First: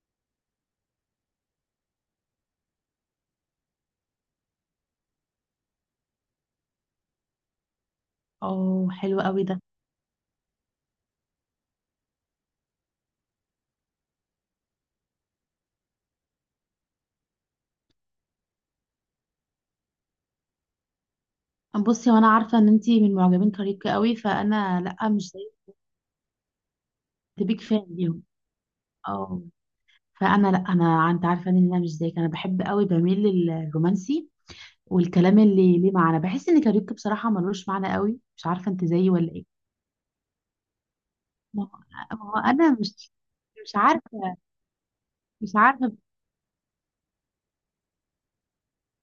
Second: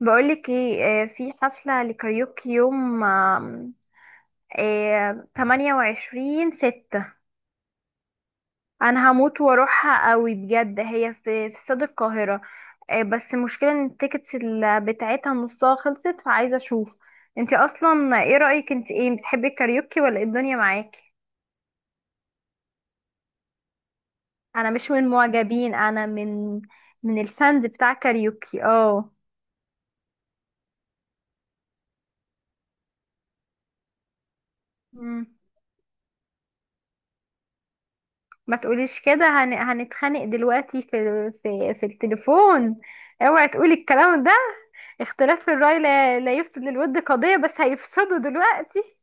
بقولك ايه، في حفلة لكاريوكي يوم، آم، آه، 28 ستة. اه، انا حلو هموت قوي ده. واروحها قوي بجد، هي في استاد القاهرة. بس المشكلة ان التيكتس بتاعتها نصها خلصت، فعايزة اشوف. انتي اصلا ايه رأيك؟ انت ايه، بتحبي الكاريوكي ولا ايه الدنيا معاكي؟ بصي، وانا عارفه ان انتي من معجبين كاريوكي قوي، انا فانا مش من لا، مش زيك. معجبين، انا من كنت بيك الفانز فان بتاع ليهم. كاريوكي. اه. اه. فانا لا، انا انت عارفه ان انا مش زيك، انا بحب قوي، بميل للرومانسي مم. والكلام اللي ليه معنى. بحس ان كاريوكي بصراحه ملوش معنى قوي، مش ما عارفه انت تقوليش زيي كده، ولا ايه؟ هنتخانق دلوقتي في ما في هو في ما هو انا التليفون. مش اوعي مش تقولي الكلام ده. عارفه اختلاف في مش الرأي عارفه لا يفسد للود قضية، بس هيفسدوا دلوقتي.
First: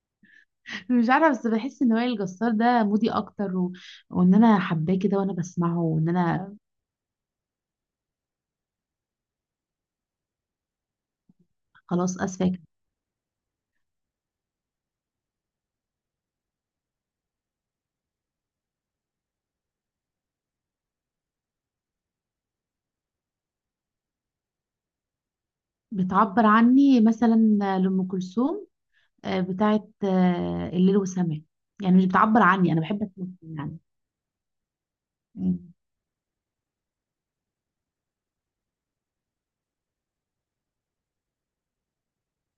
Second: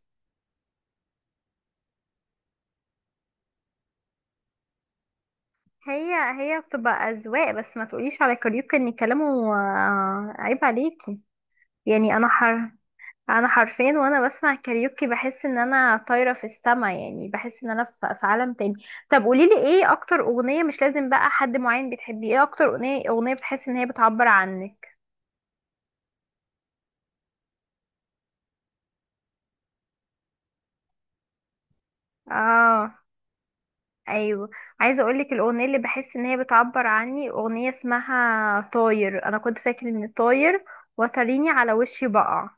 مش عارفه، بس بحس ان وائل الجسار ده مودي اكتر وان انا حباه كده وانا بسمعه وان هي انا هي بتبقى أذواق، بس ما تقوليش على كاريوكا ان كلامه عيب عليكي. يعني خلاص انا اسفه. حر. انا حرفين وانا بسمع كاريوكي بحس ان انا طايرة في السما، يعني بحس ان انا في عالم تاني. طب قوليلي ايه اكتر اغنية، مش لازم بقى حد معين بتحبيه، ايه اكتر اغنية بتحس ان هي بتعبر عنك؟ بتعبر عني مثلا، لأم كلثوم. بتاعت الليل والسماء. يعني مش بتعبر عني، انا اه. بحب اسمعها يعني. ايوه. عايزه اقولك الاغنيه مم. اللي بحس ان هي بتعبر عني، اغنيه اسمها طاير، انا كنت فاكر ان طاير وتريني على وشي بقع،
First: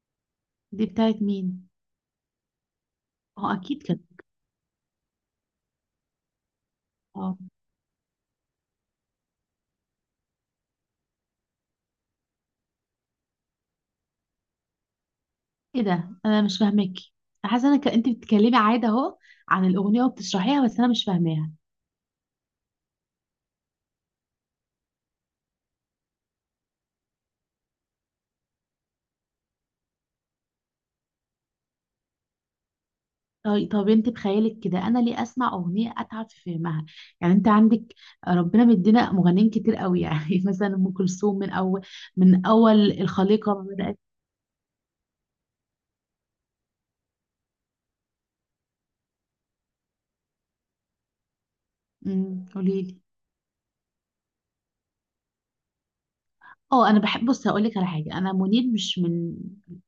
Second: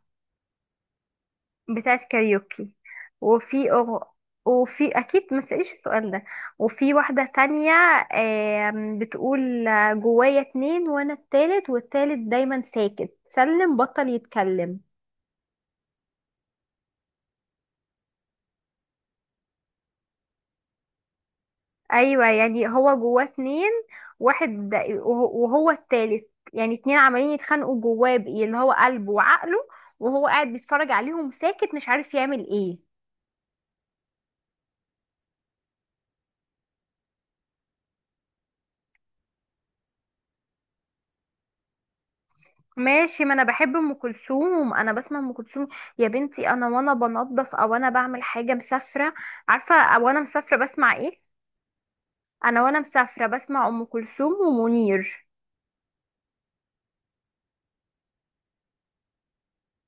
دي بتاعت مين؟ بتاعت كاريوكي. اه، وفي اكيد كده. أغ... وفي اكيد ما تسأليش السؤال ده. وفي واحده اه. تانية، بتقول جوايا اتنين وانا التالت، والتالت دايما ساكت، سلم بطل يتكلم. ايه ده؟ انا مش فاهمك. حاسه انا، انت بتتكلمي عادي اهو عن الاغنيه وبتشرحيها، بس انا مش فاهماها. ايوه يعني هو جواه اتنين، واحد وهو التالت، يعني اتنين عمالين يتخانقوا جواه، بإيه اللي هو قلبه وعقله، وهو قاعد بيتفرج عليهم ساكت مش عارف يعمل ايه. طيب، انت بخيالك كده، انا ليه اسمع اغنيه اتعب في فهمها؟ يعني انت عندك، ربنا مدينا مغنيين كتير قوي يعني مثلا ام كلثوم من اول، ماشي، ما انا الخليقه ما بحب ام بدات. كلثوم، انا بسمع ام كلثوم. يا بنتي، انا وانا بنظف، او انا بعمل حاجه مسافره، عارفه، او انا مسافره بسمع ايه. انا وانا قولي لي. مسافره بسمع ام كلثوم ومنير. اه، انا بحب. بص هقول لك على حاجه، انا منير مش من،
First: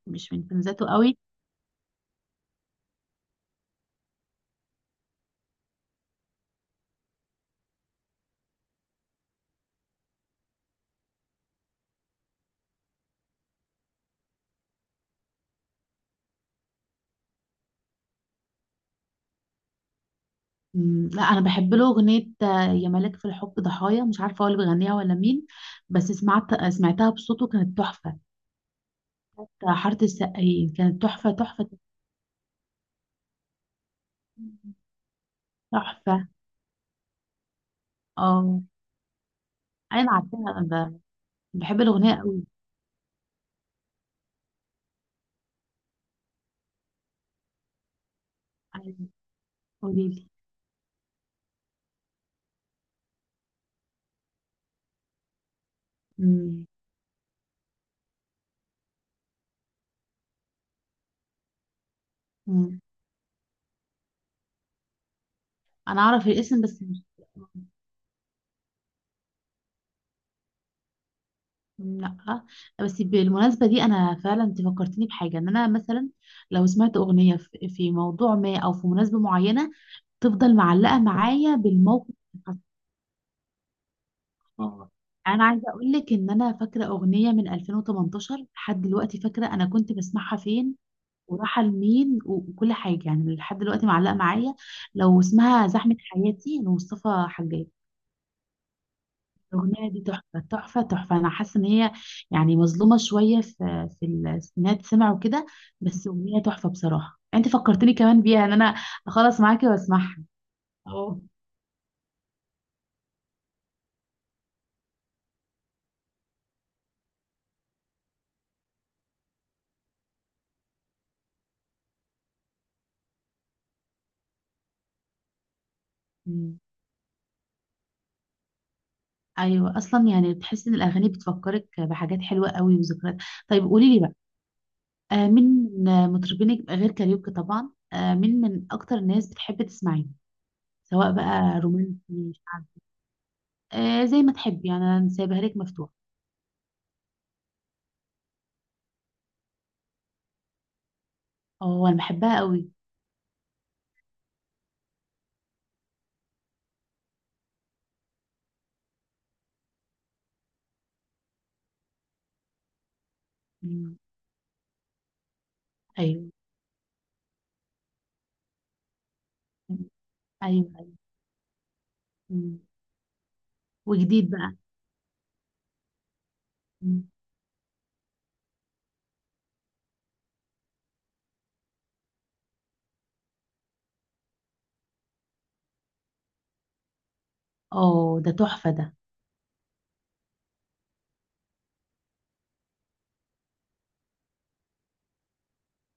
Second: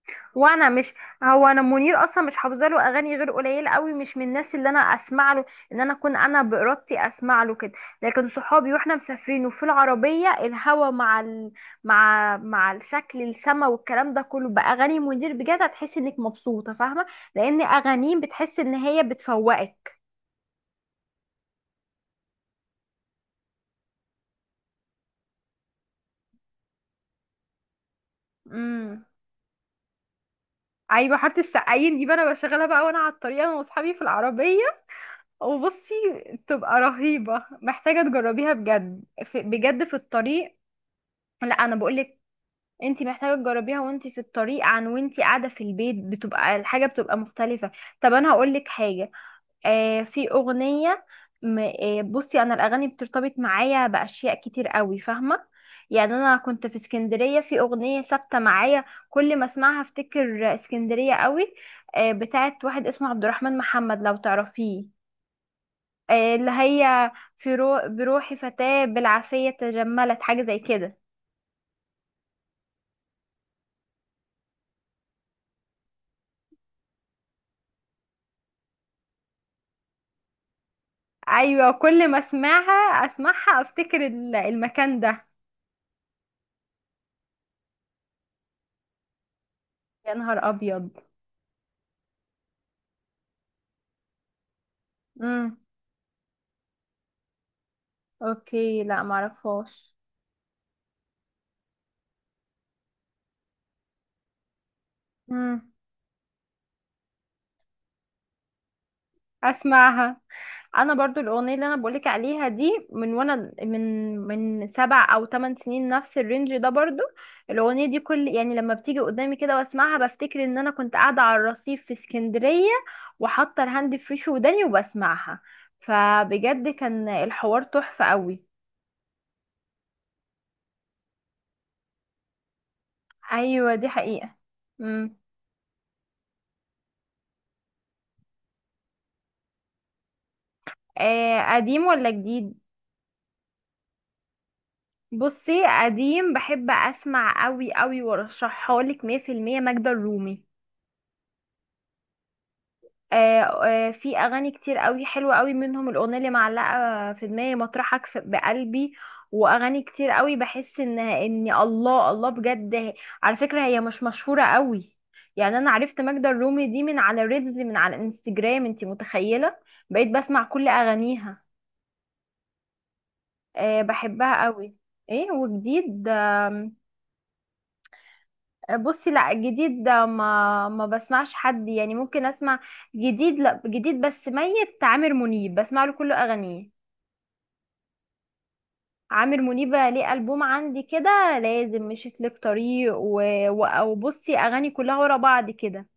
وانا فانزاته مش قوي. هو انا منير اصلا مش حافظه له اغاني غير قليله قوي، مش من الناس اللي انا اسمع له، ان انا اكون انا بارادتي اسمع له كده. لكن صحابي واحنا مسافرين، وفي العربيه الهوا مع مع الشكل، السما والكلام ده كله باغاني منير، بجد هتحس انك مبسوطه، فاهمه، لان اغانيه بتحس ان هي بتفوقك. مم، لا، انا بحب له اغنيه يا ملاك في الحب ضحايا، مش عارفه هو اللي بيغنيها ولا مين. بس سمعت، سمعتها بصوته كانت تحفه. امم. بتاع حاره السقايين كانت ايوه تحفه، حاره تحفه، السقايين دي بقى انا بشغلها بقى وانا على الطريق، انا واصحابي في العربيه. وبصي تحفه. تبقى رهيبه، محتاجه تجربيها اه، بجد، بجد في انا الطريق. عارفاها. انا لا انا بحب الاغنيه بقولك، قوي. انت محتاجه تجربيها وانت في الطريق، وانت قاعده في البيت بتبقى الحاجه بتبقى مختلفه. طب انا هقولك أيوة، حاجه. قولي لي. في اغنيه. بصي، انا الاغاني بترتبط معايا باشياء كتير قوي، فاهمه؟ يعني انا مم، كنت في اسكندريه، في اغنيه ثابته معايا، كل ما اسمعها افتكر اسكندريه قوي. بتاعت مم. واحد اسمه عبد الرحمن محمد، لو تعرفيه. انا اعرف اللي الاسم بس. مش، هي بروحي فتاة بالعافية تجملت، حاجة زي كده. لا. بس بالمناسبة دي، أنا فعلا، أنت فكرتني بحاجة، إن أنا مثلا لو سمعت أغنية في موضوع ما، أو في مناسبة معينة، تفضل معلقة معايا ايوه كل بالموقف ما اللي حصل. اسمعها افتكر اه، المكان ده. أنا عايزة أقول لك إن أنا فاكرة أغنية من 2018، لحد دلوقتي فاكرة أنا كنت يا بسمعها نهار فين، ابيض. وراحة لمين، وكل حاجة، يعني لحد دلوقتي معلقة معايا. لو امم. اسمها زحمة حياتي لمصطفى حجاج. اوكي، لا الأغنية معرفهاش. دي تحفة، تحفة، تحفة. أنا حاسة إن هي يعني مظلومة شوية، في في إنها تسمع وكده. امم بس أغنية تحفة بصراحة. أنت فكرتني كمان بيها إن أنا أخلص معاكي وأسمعها. اسمعها. انا برضو اه. الاغنيه اللي انا بقولك عليها دي من وانا من سبع او ثمان سنين، نفس الرينج ده برضو. الاغنيه دي كل، يعني لما بتيجي قدامي كده واسمعها، بفتكر ان انا كنت قاعده على الرصيف في اسكندريه، وحاطه الهاند فري في وداني وبسمعها، مم. فبجد كان الحوار تحفه قوي. أيوة، أصلا يعني بتحس إن الأغاني بتفكرك بحاجات حلوة قوي وذكريات. طيب ايوه دي قولي لي بقى. حقيقه. مم. مين من مطربينك غير كاريوكي طبعا؟ مين من أكتر الناس بتحب تسمعيه، سواء بقى قديم ولا رومانسي، جديد؟ شعبي؟ زي ما تحبي يعني، أنا سايبها لك بصي، مفتوحة. قديم بحب اسمع قوي قوي، وارشحها لك 100% ماجدة الرومي. أه، أنا بحبها قوي. في اغاني كتير قوي حلوه قوي منهم الاغنيه اللي معلقه في دماغي، مطرحك بقلبي. واغاني كتير قوي بحس ان الله الله، بجد على فكره هي مم. مش مشهوره قوي. يعني انا عرفت ماجدة أيوة. الرومي دي من على ريلز، من على انستجرام، انتي متخيله؟ بقيت بسمع كل ايوه، ايوه. اغانيها. مم. وجديد بحبها بقى؟ قوي. ايه وجديد؟ مم. بصي لا، جديد ده ما بسمعش حد، يعني ممكن اسمع جديد. لا جديد بس ميت عامر منيب بسمع له كل اغانيه. اه، ده تحفه ده. عامر منيب ليه البوم عندي كده لازم مشيت لك طريق، وبصي اغاني كلها ورا بعض كده،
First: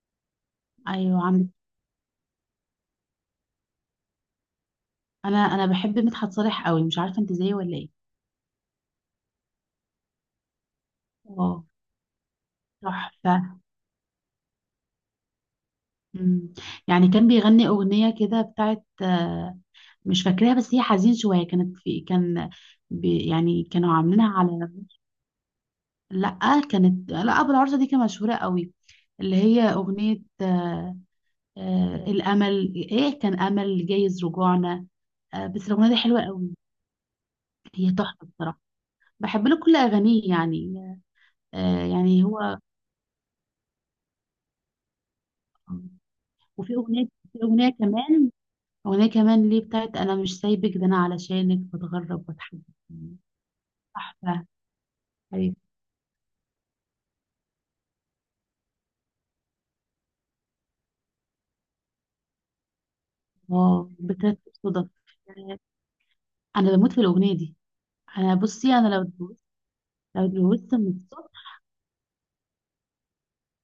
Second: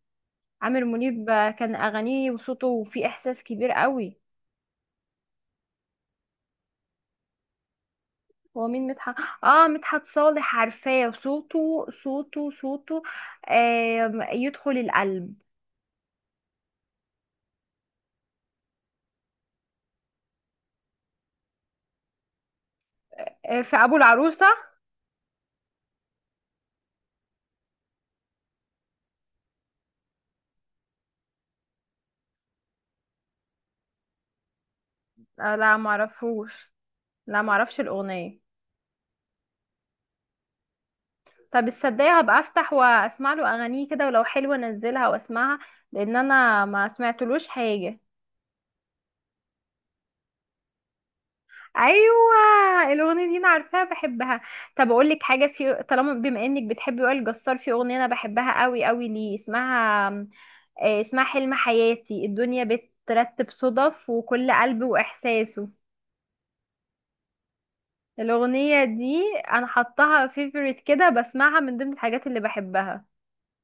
عامر ايوه، منيب. عم. كان اغانيه وصوته فيه احساس كبير قوي. انا بحب مدحت صالح قوي، مش عارفه انت زيي ولا ايه؟ هو مين مدحت؟ اه مدحت صالح، عارفاه، اه، صوته صوته صوته، تحفه. آه يدخل القلب. مم. يعني كان بيغني اغنيه كده بتاعت، مش فاكراها، بس هي حزين شويه، كانت في، كان، يعني في كانوا ابو عاملينها العروسه؟ على. لا، كانت، لا، ابو العروسه دي كانت مشهوره قوي. اللي هي اغنيه الامل، ايه كان؟ امل جايز رجوعنا. بس لا الاغنيه دي حلوه قوي. معرفوش، لا معرفش هي تحفه الاغنيه. بصراحه. بحب له كل اغانيه يعني. طب الصدقي يعني هبقى هو. افتح واسمع له اغانيه كده، ولو حلوه انزلها واسمعها، لان انا وفي ما اغنيه، في سمعتلوش اغنيه حاجه. كمان، اغنيه كمان ليه بتاعت انا مش سايبك، ده انا علشانك بتغرب واتحب. ايوه الاغنيه دي انا عارفاها، بحبها. تحفه. طب اقول لك حاجه، حبيبي. في طالما بما انك بتحبي وائل جسار، في اغنيه انا بحبها قوي قوي ليه، اسمها اسمها حلم حياتي، الدنيا بترتب اه، صدف بترتب وكل قلب صدف. آه، واحساسه. انا بموت في الاغنيه دي. انا بصي الاغنيه انا لو دي اتجوزت، انا حطاها فيفوريت من كده، الصبح، بسمعها من ضمن الحاجات اللي بحبها.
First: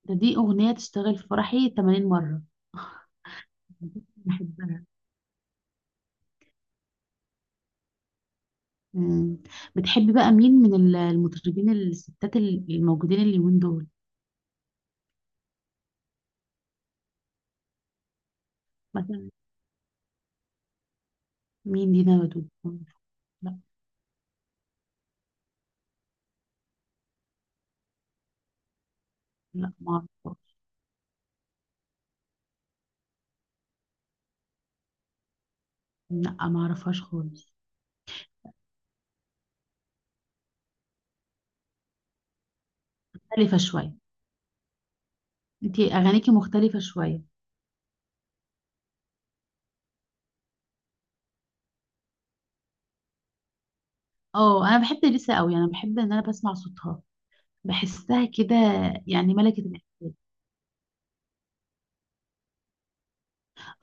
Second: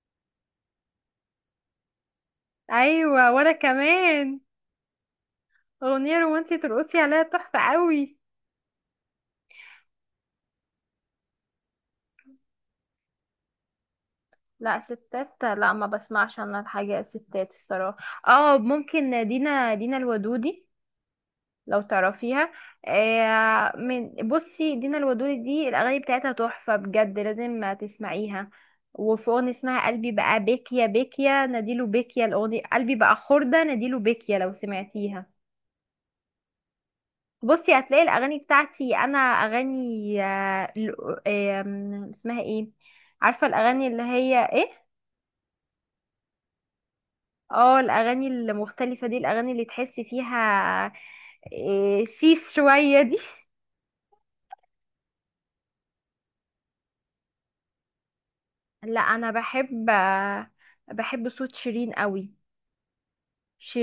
دي اغنيه تشتغل في فرحي 80 مره. ايوه وانا كمان. بحبها. أغنية رومانسية ترقصي عليها تحفة قوي. مم. بتحبي بقى مين من المطربين الستات الموجودين اليومين دول؟ لا ستات لا، ما بسمعش انا الحاجة ستات الصراحة. اه ممكن، مثلا. دينا الودودي، لو مين دينا ودود؟ تعرفيها. آه، من بصي، دينا الودودي دي الأغاني بتاعتها تحفة بجد، لازم تسمعيها. وفي أغنية لا، اسمها ما قلبي بقى اعرفهاش. بيكيا بيكيا نديله بيكيا، الأغنية قلبي بقى خردة نديله بيكيا، لو سمعتيها. لا، ما اعرفهاش خالص. بصي هتلاقي الاغاني بتاعتي انا اغاني آه، ل- آم، اسمها ايه، عارفه مختلفة الاغاني شوية. اللي هي ايه، انتي اغانيكي مختلفة شوية. اه الاغاني المختلفه دي، الاغاني اللي تحسي فيها إيه، سيس شويه دي. اه، انا بحب اليسا قوي، انا بحب ان انا بسمع صوتها، بحسها كده. لا انا يعني ملكة بحب، بحب صوت شيرين قوي.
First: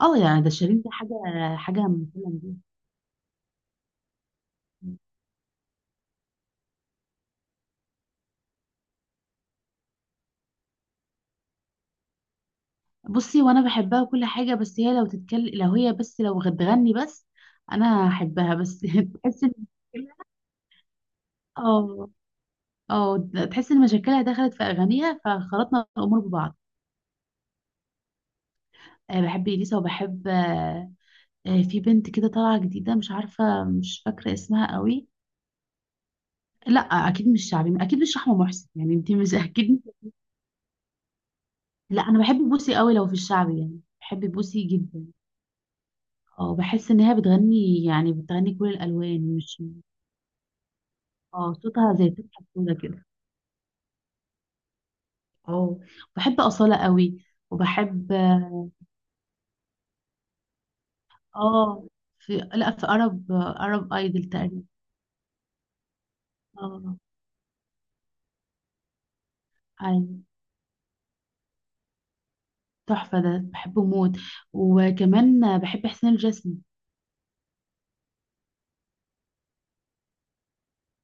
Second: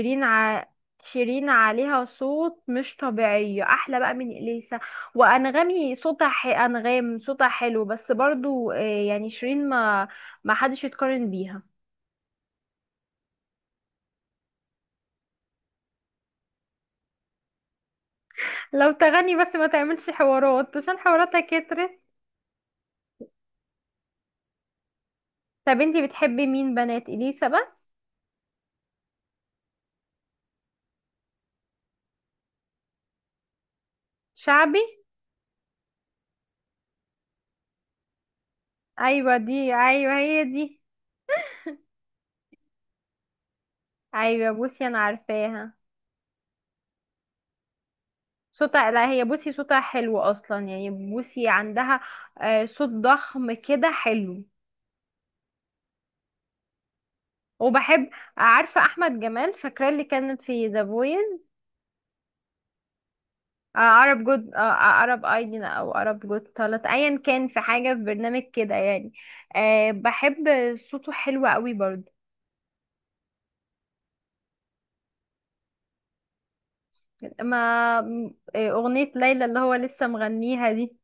اه، يعني ده ع... شيرين، ده حاجة. شيرين حاجة عليها من كل دي. صوت مش طبيعي احلى بقى من اليسا. انغام صوتها حلو بس برضو، يعني شيرين ما حدش يتقارن بيها. بصي، وانا بحبها وكل حاجة، بس هي لو تتكلم، لو هي بس، لو بتغني بس، انا هحبها بس لو تغني تحس ان، بس، ما تعملش حوارات، عشان حواراتها كترت. اه، اه. تحس ان مشاكلها دخلت في اغانيها طب فخلطنا انتي الامور بتحبي ببعض. مين بنات اليسا بس؟ أه، بحب اليسا وبحب. في بنت كده طالعة جديدة، مش عارفة، مش فاكرة اسمها شعبي؟ قوي. لا، أكيد مش شعبي، أكيد مش رحمة محسن يعني، أنت مش ايوه دي، أكيد. ايوه هي دي. لا، أنا بحب بوسي قوي، لو في الشعبي يعني بحب ايوه بوسي بوسي انا جدا. عارفاها، اه، بحس إن هي بتغني، يعني بتغني كل صوتها، لا هي الألوان بوسي مش. صوتها حلو اصلا، يعني بوسي اه، صوتها عندها زي فتحة سودا صوت كده. ضخم كده حلو. اه، بحب أصالة قوي وبحب، وبحب. اه عارفه احمد جمال فاكره، اللي كانت في ذا فويس، آه، في، لا، في أرب عرب أيدل جود، تقريبا. عرب ايدين، او عرب جود، طلعت اه. ايا كان، في حاجه، في برنامج كده يعني. أيوة. بحب صوته حلو قوي برضه. تحفة ده، بحبه موت. وكمان بحب حسين الجسمي. ما م- إيه، أغنية ليلى اللي هو لسه مغنيها دي.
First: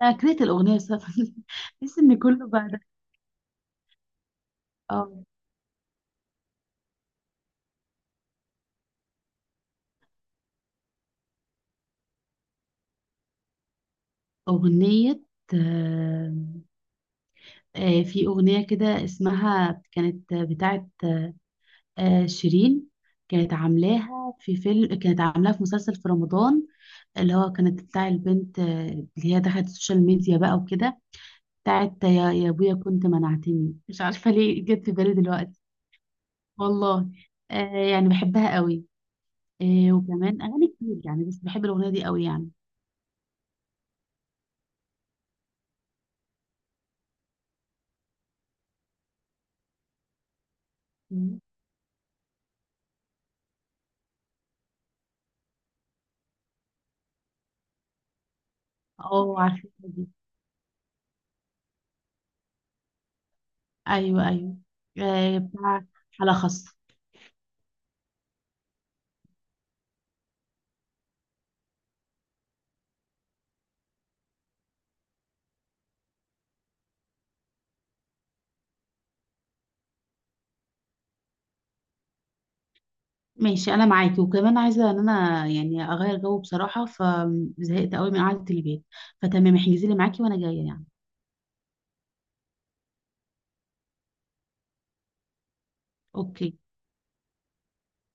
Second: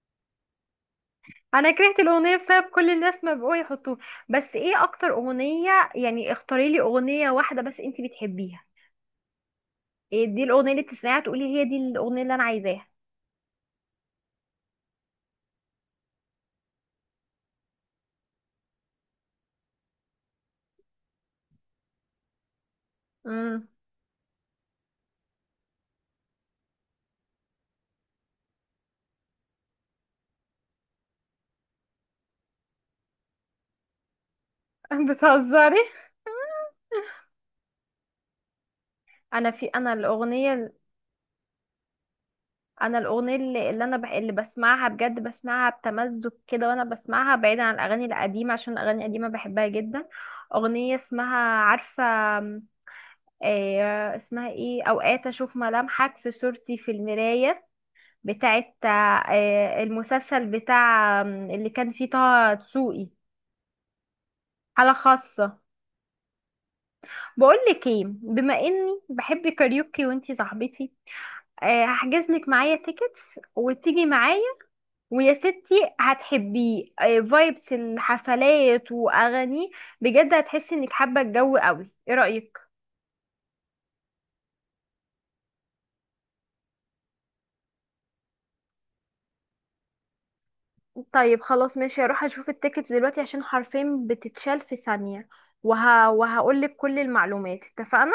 كانت الأغنية بسبب أنا تحس كرهت إن الأغنية كله بسبب بعد. كل الناس ما بقوا يحطوها. بس إيه أكتر اه، أغنية، يعني اختاري لي أغنية واحدة بس أنتي بتحبيها، إيه دي الأغنية اللي بتسمعيها تقولي هي دي الأغنية اللي أنا عايزاها؟ أغنية. آه، في أغنية كده اسمها، كانت بتاعت شيرين. كانت امم. عاملاها في فيلم، كانت عاملاها في مسلسل في رمضان. اللي هو كانت بتاع البنت، اللي هي دخلت السوشيال ميديا بقى وكده. بتاعت يا أبويا كنت منعتني. مش عارفة ليه جت في بالي دلوقتي. بتهزري. والله. آه، يعني بحبها قوي. أنا في أنا وكمان أغاني الأغنية كتير يعني، بس بحب الأغنية دي قوي يعني. أنا الأغنية اللي اللي بسمعها بجد، بسمعها بتمزج كده وأنا بسمعها، بعيدا عن الأغاني القديمة عشان الأغاني القديمة بحبها جدا. أغنية اسمها، مم. عارفة اسمها ايه، اوقات اشوف ملامحك في صورتي في المراية، بتاعت اه، عارفة. المسلسل بتاع اللي كان فيه طه دسوقي، ايوه، ايوه. حالة خاصة. بتاع على خاص. بقول لك ايه، بما اني بحب كاريوكي وانتي صاحبتي، هحجز لك معايا تيكتس وتيجي معايا، ويا ستي هتحبيه، فايبس الحفلات واغاني، بجد هتحسي انك حابة الجو قوي، ايه رأيك؟ ماشي، انا معاكي. وكمان عايزه ان انا يعني اغير جو بصراحه، فزهقت قوي من قعده البيت. فتمام، احجزي لي معاكي وانا جايه يعني. طيب خلاص ماشي، هروح اشوف التيكت دلوقتي عشان حرفين بتتشال في ثانية، اوكي، وهقولك كل المعلومات، اتفقنا؟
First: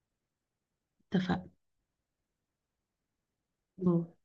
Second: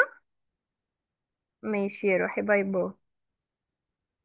اتفقنا. ماشي روحي، باي باي. باي.